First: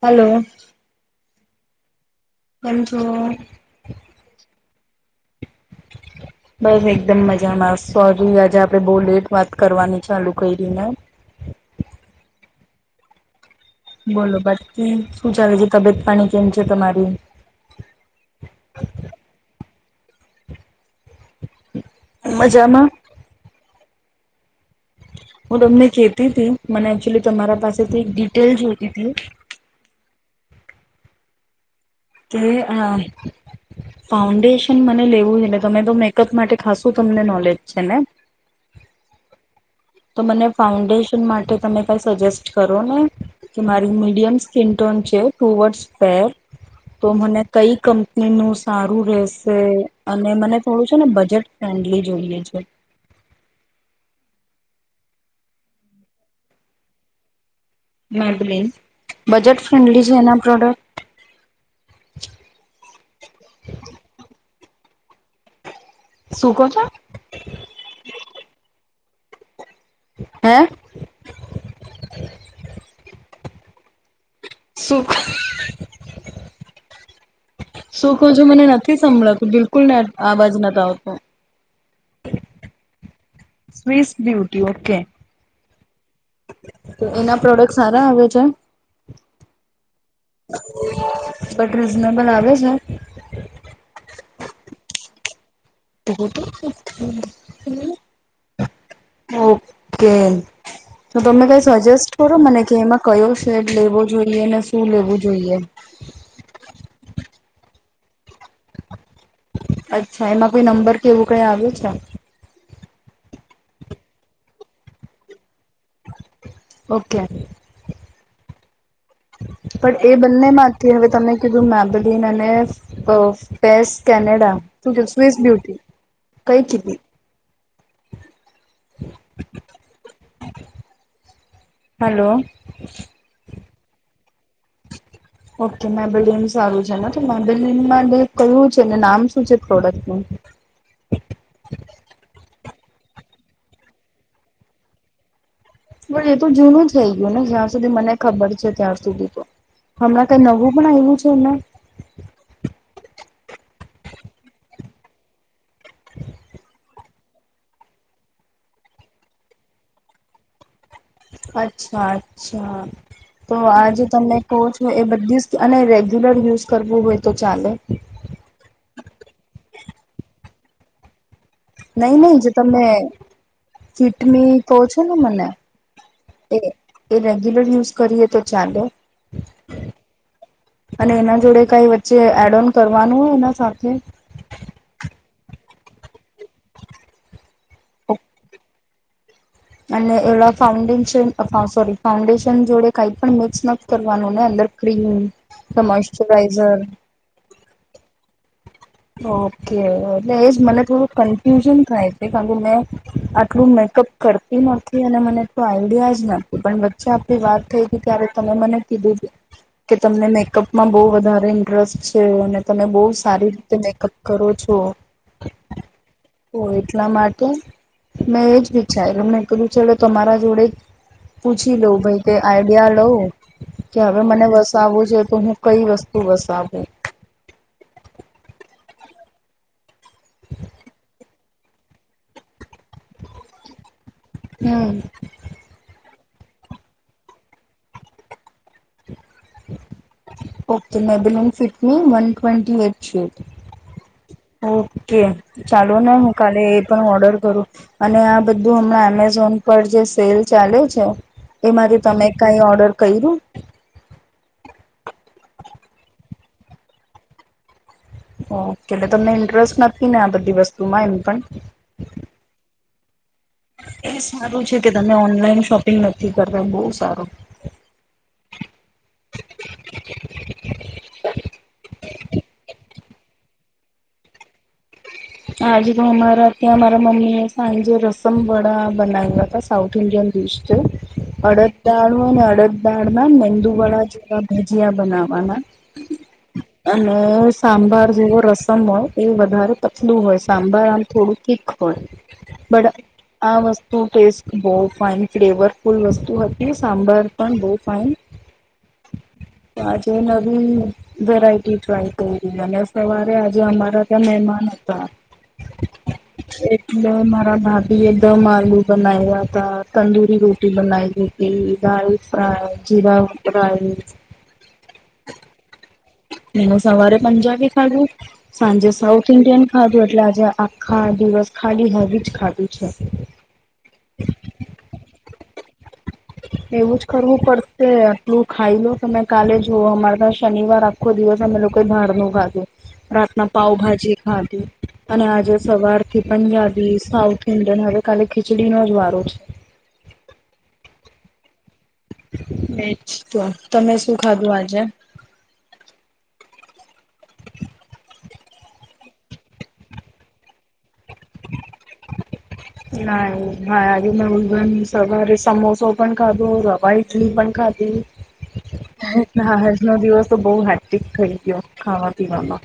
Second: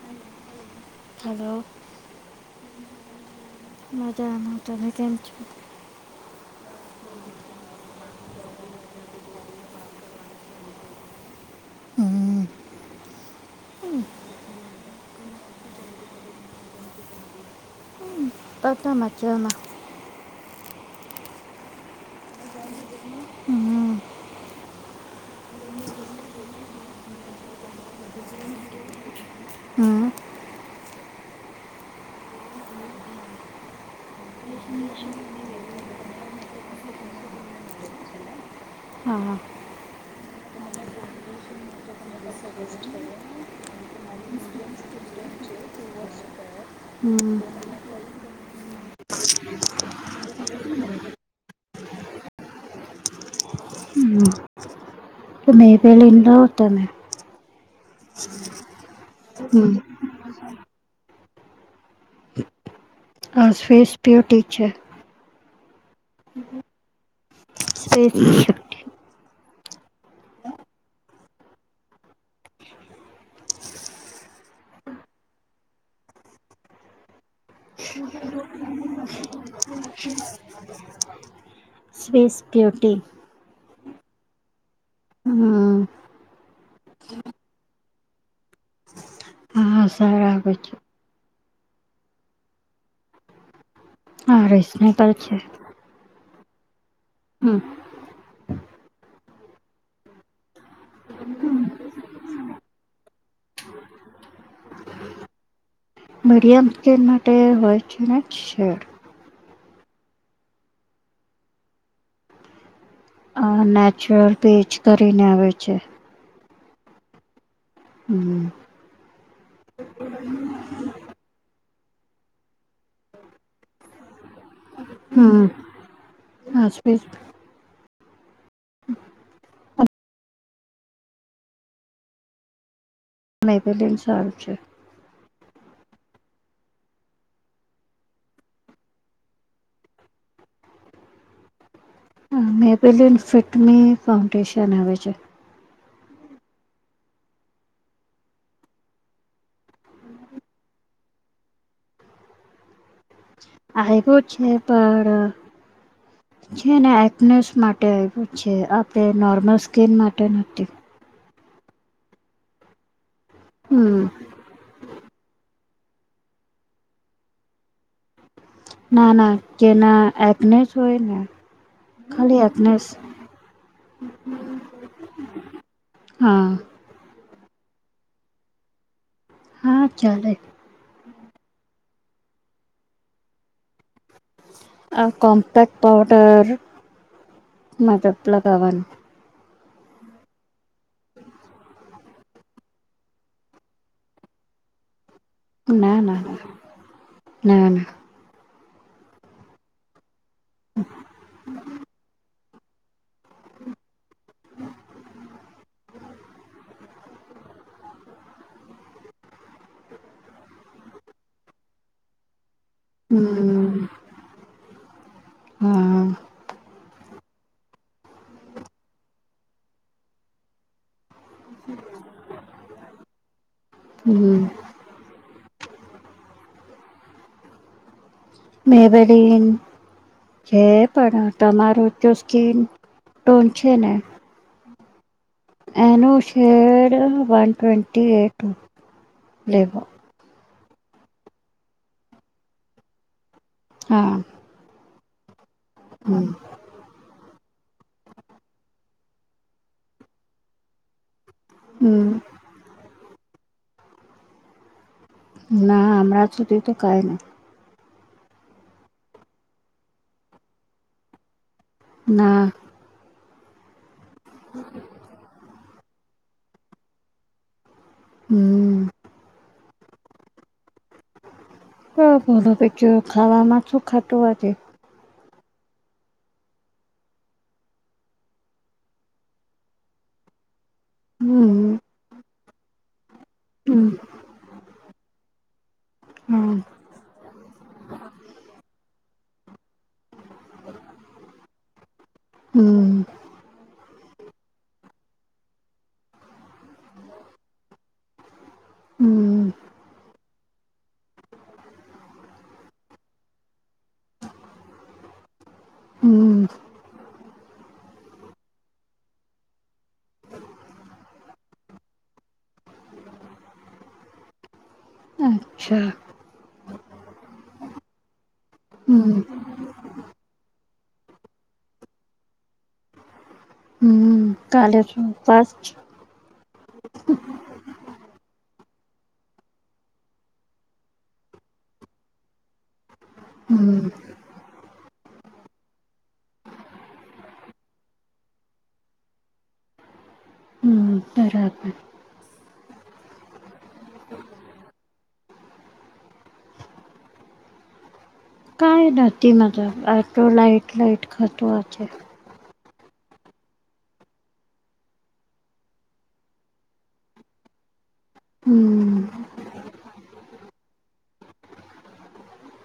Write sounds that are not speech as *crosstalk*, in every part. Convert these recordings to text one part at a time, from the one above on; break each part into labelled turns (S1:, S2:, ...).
S1: Hello
S2: હ
S1: પચો
S2: મજાનું તમે કેમ છ
S1: બસ એકદમ મજામાં સોરી આજે આપડે બહુ લેટ વાત કરવાની ચાલુ કરીને
S2: હમ
S1: બોલો બાકીકી શું ચાલે છે તબિયત પાણી કેમ છે તમારી
S2: પતા માચામાં
S1: મજામાં
S2: હમ
S1: હું તમને કે તી હતી મને એકચુલી તમારા પાસેથી એક ડિટેલ જોતી હતી.
S2: હા.
S1: કે આ ફાઉન્ડેશન મને લેવું છેટલે તમે તો મેકઅપ માટે ખાસું તમને નોલેજ છે ને
S2: હા
S1: તો મને ફાઉન્ડેશન માટે તમે કંઈ સજેસ્ટ કરો ને કે મારી મીડિયમ સ્કીન ટોન છે ટુ વર્સપેર તો
S2: હમ
S1: મને કઈ કંપની નું સારું રહેશે અને મને થોડું છે ને બજેટ માંડલી જોઈએ છે.
S2: હમ્મ. કે મે પહલે *unintelligible* તમેં.
S1: *unintelligible* બજેટ
S2: હમ
S1: ફ્રેન્ડલી છે એના પ્રોડક્ટ
S2: હા ફેસ *unintelligible* છે.
S1: શું કો છો.
S2: *unintelligible*
S1: હે. સુખ *unintelligible* શું કહો છો મને નથી સંભળાતું બિલકુલ ને અવાજ નથી આવતો.
S2: *unintelligible*
S1: Face beauty okay.
S2: હમ
S1: તો એના પ્રોડક્ટ સારા આવે છે.
S2: હા સારા આવે છે.
S1: બટ રીઝનેબલ આવે છે.
S2: હા રિઝનેબલ છે. હમ
S1: *unintelligible* ઓકે. તો તમે કઈ સજેસ્ટ કરો મને કે એમાં કયો શેડ લેવો જોઈએ ને શું લેવું જોઈએ.
S2: મીડિયમ સ્કીના માટે હોય છે ને સેડ.
S1: અચ્છા એમાં કોઈ નંબર કેવું કઈ આવ્યું છે.
S2: અ નેચરલ પીચ કરીને આવે છે.
S1: ઓકે.
S2: હમ્મ.
S1: પણ એ બંને માંથી હવે તને કીધું મેબલિન અને અ પેસ કેનેડા શું કીધું સ્વિસ
S2: હમ
S1: બ્યુટી. કઈ
S2: આ
S1: કીદી.
S2: Space *unintelligible*
S1: hello.
S2: નઈ મેબલિન સારું છે.
S1: ઓકે મેબલિન સારું છે ને તો મેબેલિનમાં કયું છે ને નામ શું છે પ્રોડક્ટનું.
S2: મેબલીન ફિટમી ફાઉન્ડેશન આવે છે.
S1: પણ એ તો જૂનું થઇ ગયું ને જ્યાં સુધી મને ખબર છે ત્યાં સુધી તો. હમણાં કંઈ નવું પણ આવ્યું છે ને.
S2: આવ્યો છે પણ છે ને ફીટનેસ માટે આવ્યું છે આપણે નોર્મલ સ્કીન માટે નથી.
S1: અચ્છા અચ્છા તો આજે
S2: હમ
S1: તમને કોચ હોય એ બધી અને રેગ્યુલર યુઝ કરવું હોય તો ચાલે.
S2: ના ના કેના એકને જ હોય ને.
S1: નહી નહી
S2: ખાલી
S1: જો
S2: એકનેસ
S1: તમને ફિટ મી કો છો ને મને
S2: હા
S1: એ એ રેગ્યુલર યુઝ કરીએ તો ચાલો.
S2: હા ચલે
S1: અને એના જોડે કઈ વચ્ચે એડ ઓન કરવાનું હોય એના સાથે
S2: આ કોંપક્ટ પૌડર માબપલા કવાની
S1: અને એવા ફાઉન્ડેશન સોરી ફાઉન્ડેશન જોડે કઈ પણ મિક્સ નથી કરવાનું ને અંદર. ક્રીમ ને
S2: ના ના ના
S1: મોશ્ચરાઈઝર.
S2: *unintelligible*
S1: ઓકે ઓકે ને એજ મને થોડું કન્ફ્યુઝન થાય છે. કારણ કે મેં આટલું મેકઅપ કરતી નથી અને મને એટલું આઈડિયા જ ન પણ વચ્ચે આપડી વાત થઈ ગ ત્યારે તમે મને કીધું છે કે તમને મેકઅપમાં બહુ વધારે ઇન્ટરેસ્ટ છે અને તમે બહુ સારી
S2: હમ
S1: મેકઅપ કરો છો
S2: હા
S1: એટલા માટે મેં એ જ વિચાર્યું એમને કધું છે એલે તમારા જોડે જ પૂછી લો ભાઈ તે આઈડિયા લો કે હવે
S2: હમ
S1: મને વસાવવું જો તો હું કઈ વસ્તુ વસાવું
S2: મેબરીન જે પડ તમારોું જો સ્કીન ટોન છે ને
S1: હમ
S2: એનોુ શેર વન ટ્વન્ટટી એટ લેવો
S1: ઓકે મેબલન ફિટની વન ટ્વેન્ટી એટ શીટ
S2: હા
S1: ઓકે ચાલો ના હું કાલે પણ ઓર્ડર કરું અને આ બધું હમણાં એમેઝોન પર જે સેલ ચાલે છે એમાંથી
S2: હમ
S1: તમે કઈ ઓર્ડર કર્યું
S2: ના અરાં સુધી તો કઈ નહી
S1: ઓકે એટલે તમને ઇન્ટરેસ્ટ નથી ને આ બધી વસ્તુમાં એમ પણ
S2: ના
S1: એ સારું છે કે તમે ઓનલાઈન શોપિંગ નથી કરવા બહુ સારું
S2: હમ હ બો પ ખાવાવામાં શું ખાતું આજ
S1: આજે તો અમારા ત્યાં મારા મમ્મી એ સાંજે રસમ વડા બનાવ્યા
S2: હમ
S1: અડદદાળ અને અડદાળમાં
S2: હમ
S1: મેંદુવાળા જેવા ભાજીયા બનાવવાના
S2: હા
S1: અને સાંભાર જેવો રસમ હોય એ વધારે પતલું હોય સાંભર આમ થોડું તીક હોય બટ
S2: હમ
S1: આ વસ્તુ ટેસ્ટ બહ ફઇન ફ્લેવરફુલ વસ્તુ હતી સાંભાર પણ બહ ફાઈન
S2: હમ
S1: આજ નવી વેરાયટી ટ્રાય કરી અને સવારે આજે અમારા ત્યાં મહેમાન હતા
S2: હમ
S1: હ એટલે મારા ભાભી એ દમ આલુ બનાવ્યા હતા તંદુરી રોટી બનાવી હતી દાલ ફ્રાય જીરા રઈ
S2: અચ્છા
S1: એનું સવારે પંજાબી ખાધું સાંજે
S2: હમ
S1: સાઉથ ઇન્ડિયન ખાધું એટલે આજે આખા દિવસ ખાલી હવી જ ખાધું છે
S2: હમ કાલે
S1: એવું જ
S2: *unintelligible*
S1: કરવું પડશે આટલું ખાઈ લો તમે કાલે જુઓ અમારે ત શનિવાર આખો દિવસ અમે લોકો ભડ નું ખાધું રાતના
S2: હમ
S1: પાઉભાજી ખાવ અને આજે સવાર થી પંજાબી સાઉથ ઇન્ડિયન હવે કાલે ખીચડીનોો જ વારો છે
S2: હમ બરાબર
S1: ચ તો તમે શું ખાધું આજે
S2: કાઈ નથી મતલબ આટો લાટ લઇટ ખતો
S1: ના ભાઈ આજે મે ઉલગન સવારે સમોસો પણ ખાધું રવા ઈટલી પણ ખાધી
S2: હમ્મ
S1: આજ ન દિવસ તો બહ હેક્ટિક થઇ ગયો ખાવા પીવાવામાં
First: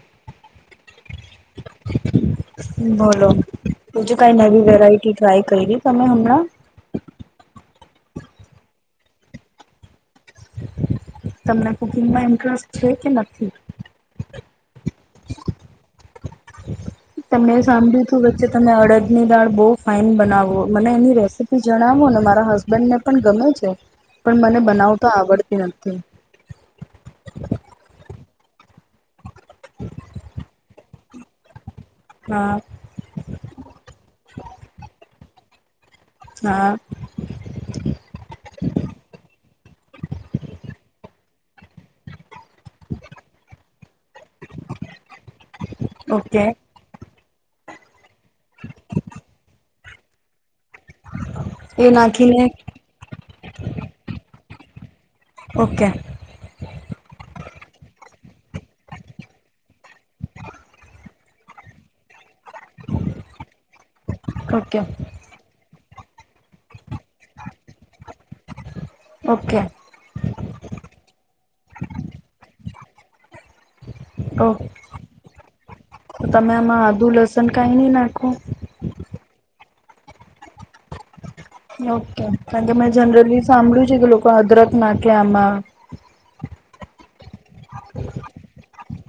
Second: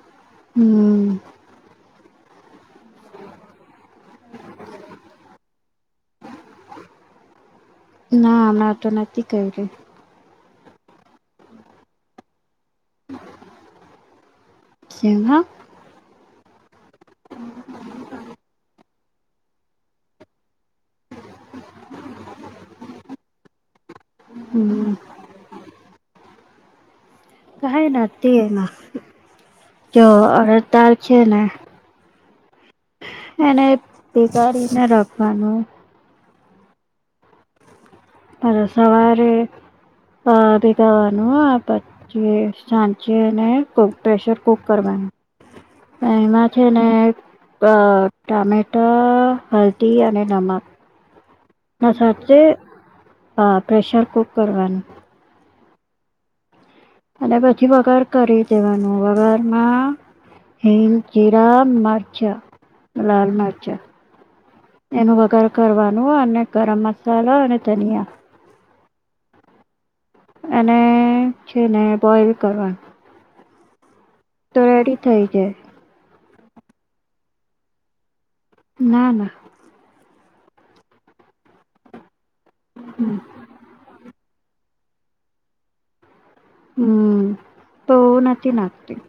S2: હમ
S1: *inaudible* બોલો બીજું કઈ નવી વેરાઈટી ટ્રાય કરી તમે હમણાં
S2: ના હમણાં તો નથી ક રહી
S1: તમને કુકિંગમાં ઇન્ટરેસ્ટ છે કે નથી
S2: જિમ હ
S1: તમે સાંભળ્યું તું વચ્ચે તમે અડદ ની દાળ બહુ ફાાઈન બનાવો મને એની રેસીપી જણાવો ને મારા હસબન્ડને પણ ગમે છે પણ મને
S2: હમ
S1: બનાવું તો આવડતી નથી
S2: કહે ના તે કે અરડ દાળ છે ને
S1: હા
S2: એને ભીગાડીને રાખવાનું
S1: હા
S2: સવારે *unintelligible* સાંચીને પ્રેશર કુક કરવાનું
S1: ઓકે
S2: એમાં છે મે ટમેટા હલ્દી અને નમક
S1: એ
S2: ના સાથે
S1: નાખીને
S2: પ્રેશર કુક કરવાનું
S1: ઓકે
S2: અને પછી વગાર કરી દેવાનું વગારમાં હિંગ જીરા મરચા લાલ મરચા
S1: ઓકે
S2: એનું વગાર કરવાનું અને ગરમ સળો અને ધનિયા
S1: ઓકે
S2: અને છે ને બોઈલ કરવા
S1: ઓ
S2: થઈ જાય
S1: તમે આમાં આદુ લસન કઈ નઈ નાખો
S2: ના ના
S1: ઓકે કારણ કે મે જનરલી સાંભળું છે કે લોકો અદરક નાખે આમાં
S2: હમ્મ તો નથી નાખતી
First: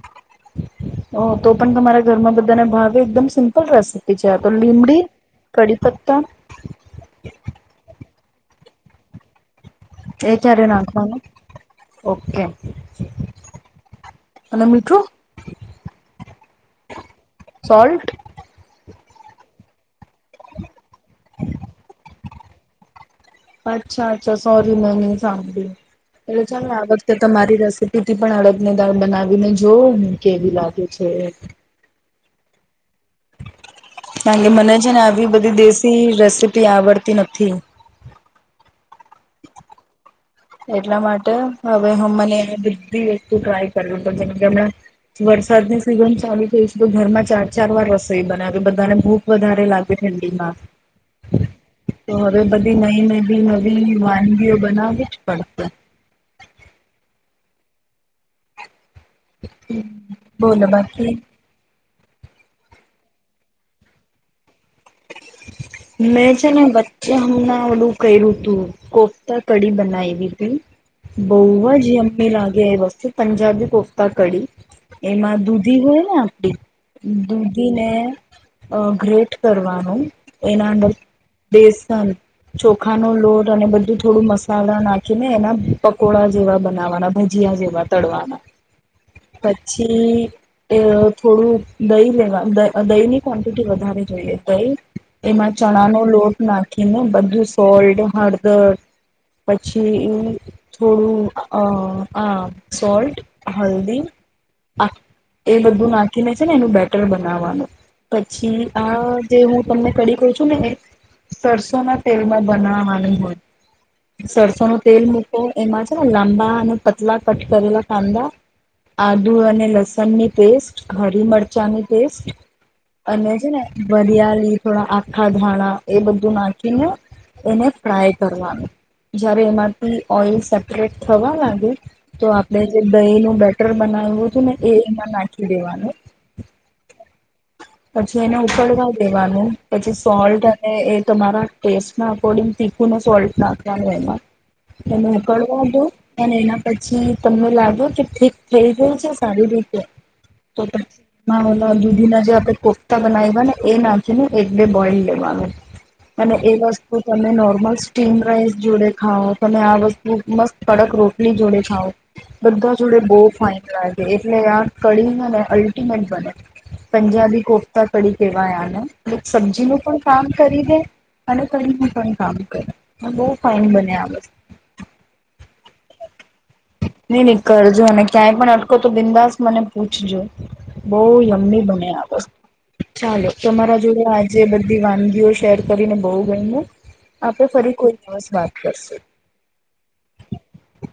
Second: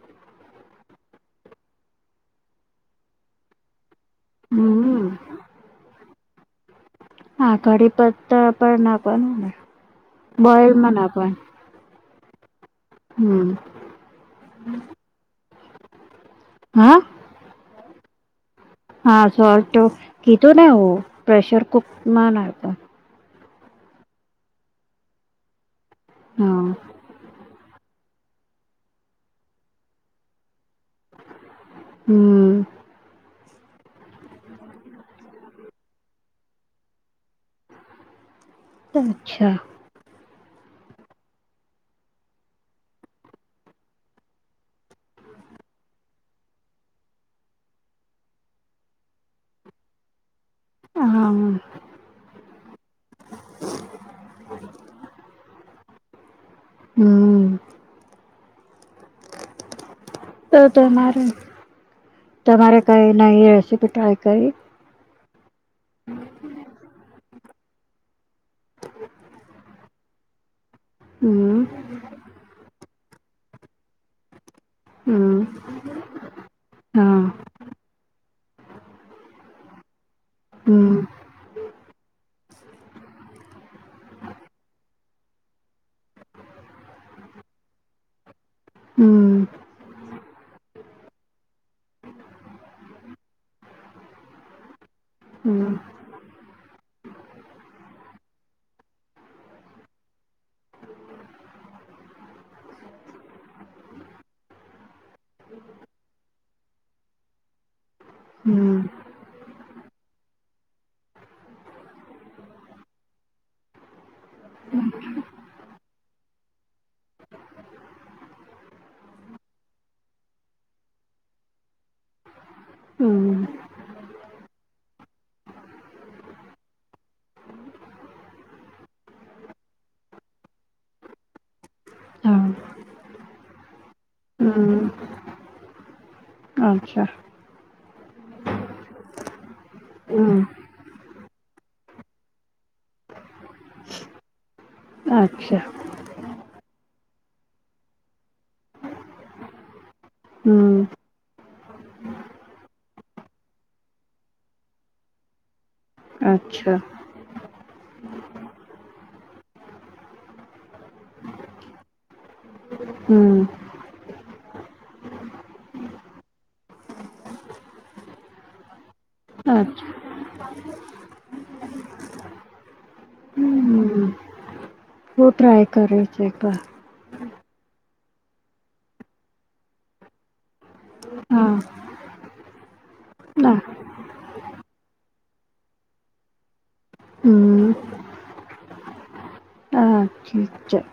S1: ઓ તો પણ તમારા ઘરમાં બધાના ભાવે એકદમ સિમ્પલ રેસિપી પ છે તો લીમડી
S2: હમ
S1: કઢી પત્તા
S2: હા કડી પત્તા પણ નાખ વા નુંને
S1: એ ક્યારે
S2: બોયલ માં નાખ
S1: નાખવાનું
S2: વાનું
S1: ઓકે
S2: હમ્મ
S1: અને મીઠું
S2: હા
S1: સોલ્ટ
S2: હા સોલ્ટ તો કીધું ને હુ પ્રેેશર કુકમાં ના ખાવા
S1: અચ્છા અચ્છા સોરી મે નહીં સાંભળ્યું એટલે
S2: હા
S1: ચાલ આગળ તે તમારી રેસીપી થી પણ અડદ ને દાળ બનાવીને જોઓ કેવી લાગે છે
S2: હમ્મ
S1: કારણ કે મને છે ને આવી બધી દેશી રેસીપી આવડતી નથી
S2: અચ્છા
S1: એટલા માટે હવે હું મને એને બધી વસ્તુ ટ્રાય કર *unintelligible* જેમ કે વરસાદ ની સિઝન ચાલુ થઈ છે તો ઘરમાં ચાર ચાર વાર રસોઈ બનાવે બધાને ભૂ વધારે લાગે ઠંડી માં
S2: હા
S1: તો હવે બધી નવી નવી નવી વાનગીઓ બનાવી છે *inaudible*
S2: હમ તો
S1: બોલો
S2: તો માર
S1: બાકી
S2: તમારે કઈ નવી રેસીપી ટ્રાય કરી
S1: મેં છે ને હમણાં ઓડું કર્યું તું કોફતા કડી બનાવીવી હતી
S2: હમ
S1: બહુજ યમી લાગે એ મસ્તુ પંજાબી કોફતા કડી એમાં
S2: હમ
S1: દૂધી હોય ને આપડી
S2: હા
S1: દૂધી ને અ ગ્રેટ કરવાનું એના અંદર
S2: હમ
S1: દ ચોખા નો લોટ અને બધું થોડું મસાલા નાખી ને એના પકોડા જેવા બનાવાના ભ જી જેવા તડવાના
S2: હમ
S1: પ જી થોડું દહી લેવા દહી ની ક્વન્ટિટી વધારે જોઈએ દહી એમાં
S2: હમ
S1: ચણા નો લોટ નાખીને બધું સોલ્ટ હળદર પછી એ થોડું અ આ સોલ્ટ હલ્દી એ બધું નાખીને છે ને એનું બેટર બનાવાનું પછી
S2: હમ
S1: આ જે હું તમને કડી કું છું ને સરસો ના તેલમાં બનાવવાનું હોય સરસો નો તેલ મૂકો એમાં છે ને લાંબા અને પતલા કટ કરેલા કાંદા આદુ અને લસણની પેસ્ટ હરી મરચા ની પેસ્ટ અને
S2: હમ
S1: છે ને વરિયાળ થોડા આખા ધાણા એ બધું નાખીને એને ફ્રાય કરવાનું જય્યારે એમાંથી ઓઈલ સેપરેટ થવા લાગે તો
S2: હા
S1: આપણે જે દહીનું બેટર બનાવ્યું હતું ને
S2: હમ
S1: એમાં નાખી દેવાનું
S2: અચ્છા
S1: પછી એને ઉકડવા દેવાનું પછી
S2: હમ
S1: સોલ્ટ એ તમારા ટેસ્ટ અકોર્ડિંગ તીખુંને સોલટ નાખવાનું એમાં એ કવા
S2: અચ્છા
S1: દો અને એના પછી તમને લાગે કે ઠીક થઈ ગયું છે સારી રીતે તો
S2: હમ
S1: ઓ દુધીના જે આપણે કોફતા બનાવ્યા ને એ નાખી ને એક બે બોઇલ લેવાનું અને એ
S2: અચ્છા
S1: વસ્તુ તમે નોર્મલ સ્ટીમ રાઈસ જોડે ખાઓ તમે આ વસ્તુ મસ્ત કડક રોટલી જોડે ખાવઓ બધા જોડે બહુ
S2: હમ
S1: ફાાઈન લાગે એટલે આ કળનને અલ્ટિમેટ બને પંજાબી કોફતા તડીી કેવાયાને સબ્જી નું
S2: અચ્છા
S1: પણ કામ કરી દે અને કઈ હું કઈ કામ કર બહ ફાઇન બને આ વ
S2: હ ટ્રાય કરે છે એ બ
S1: નઈ નઈ કરજો અને ક્યાંય પણ અટકો તો બિંદાસ મને પૂછજો બહ
S2: હા
S1: યમી બને આ વસ ચાલો
S2: ના
S1: તમારા જોુ આજે બધી વાનગીઓ શેર કરીને બહુ ગય આપે
S2: હમ
S1: ફરી કોઈ દિવસ વાત કરશું
S2: છી છે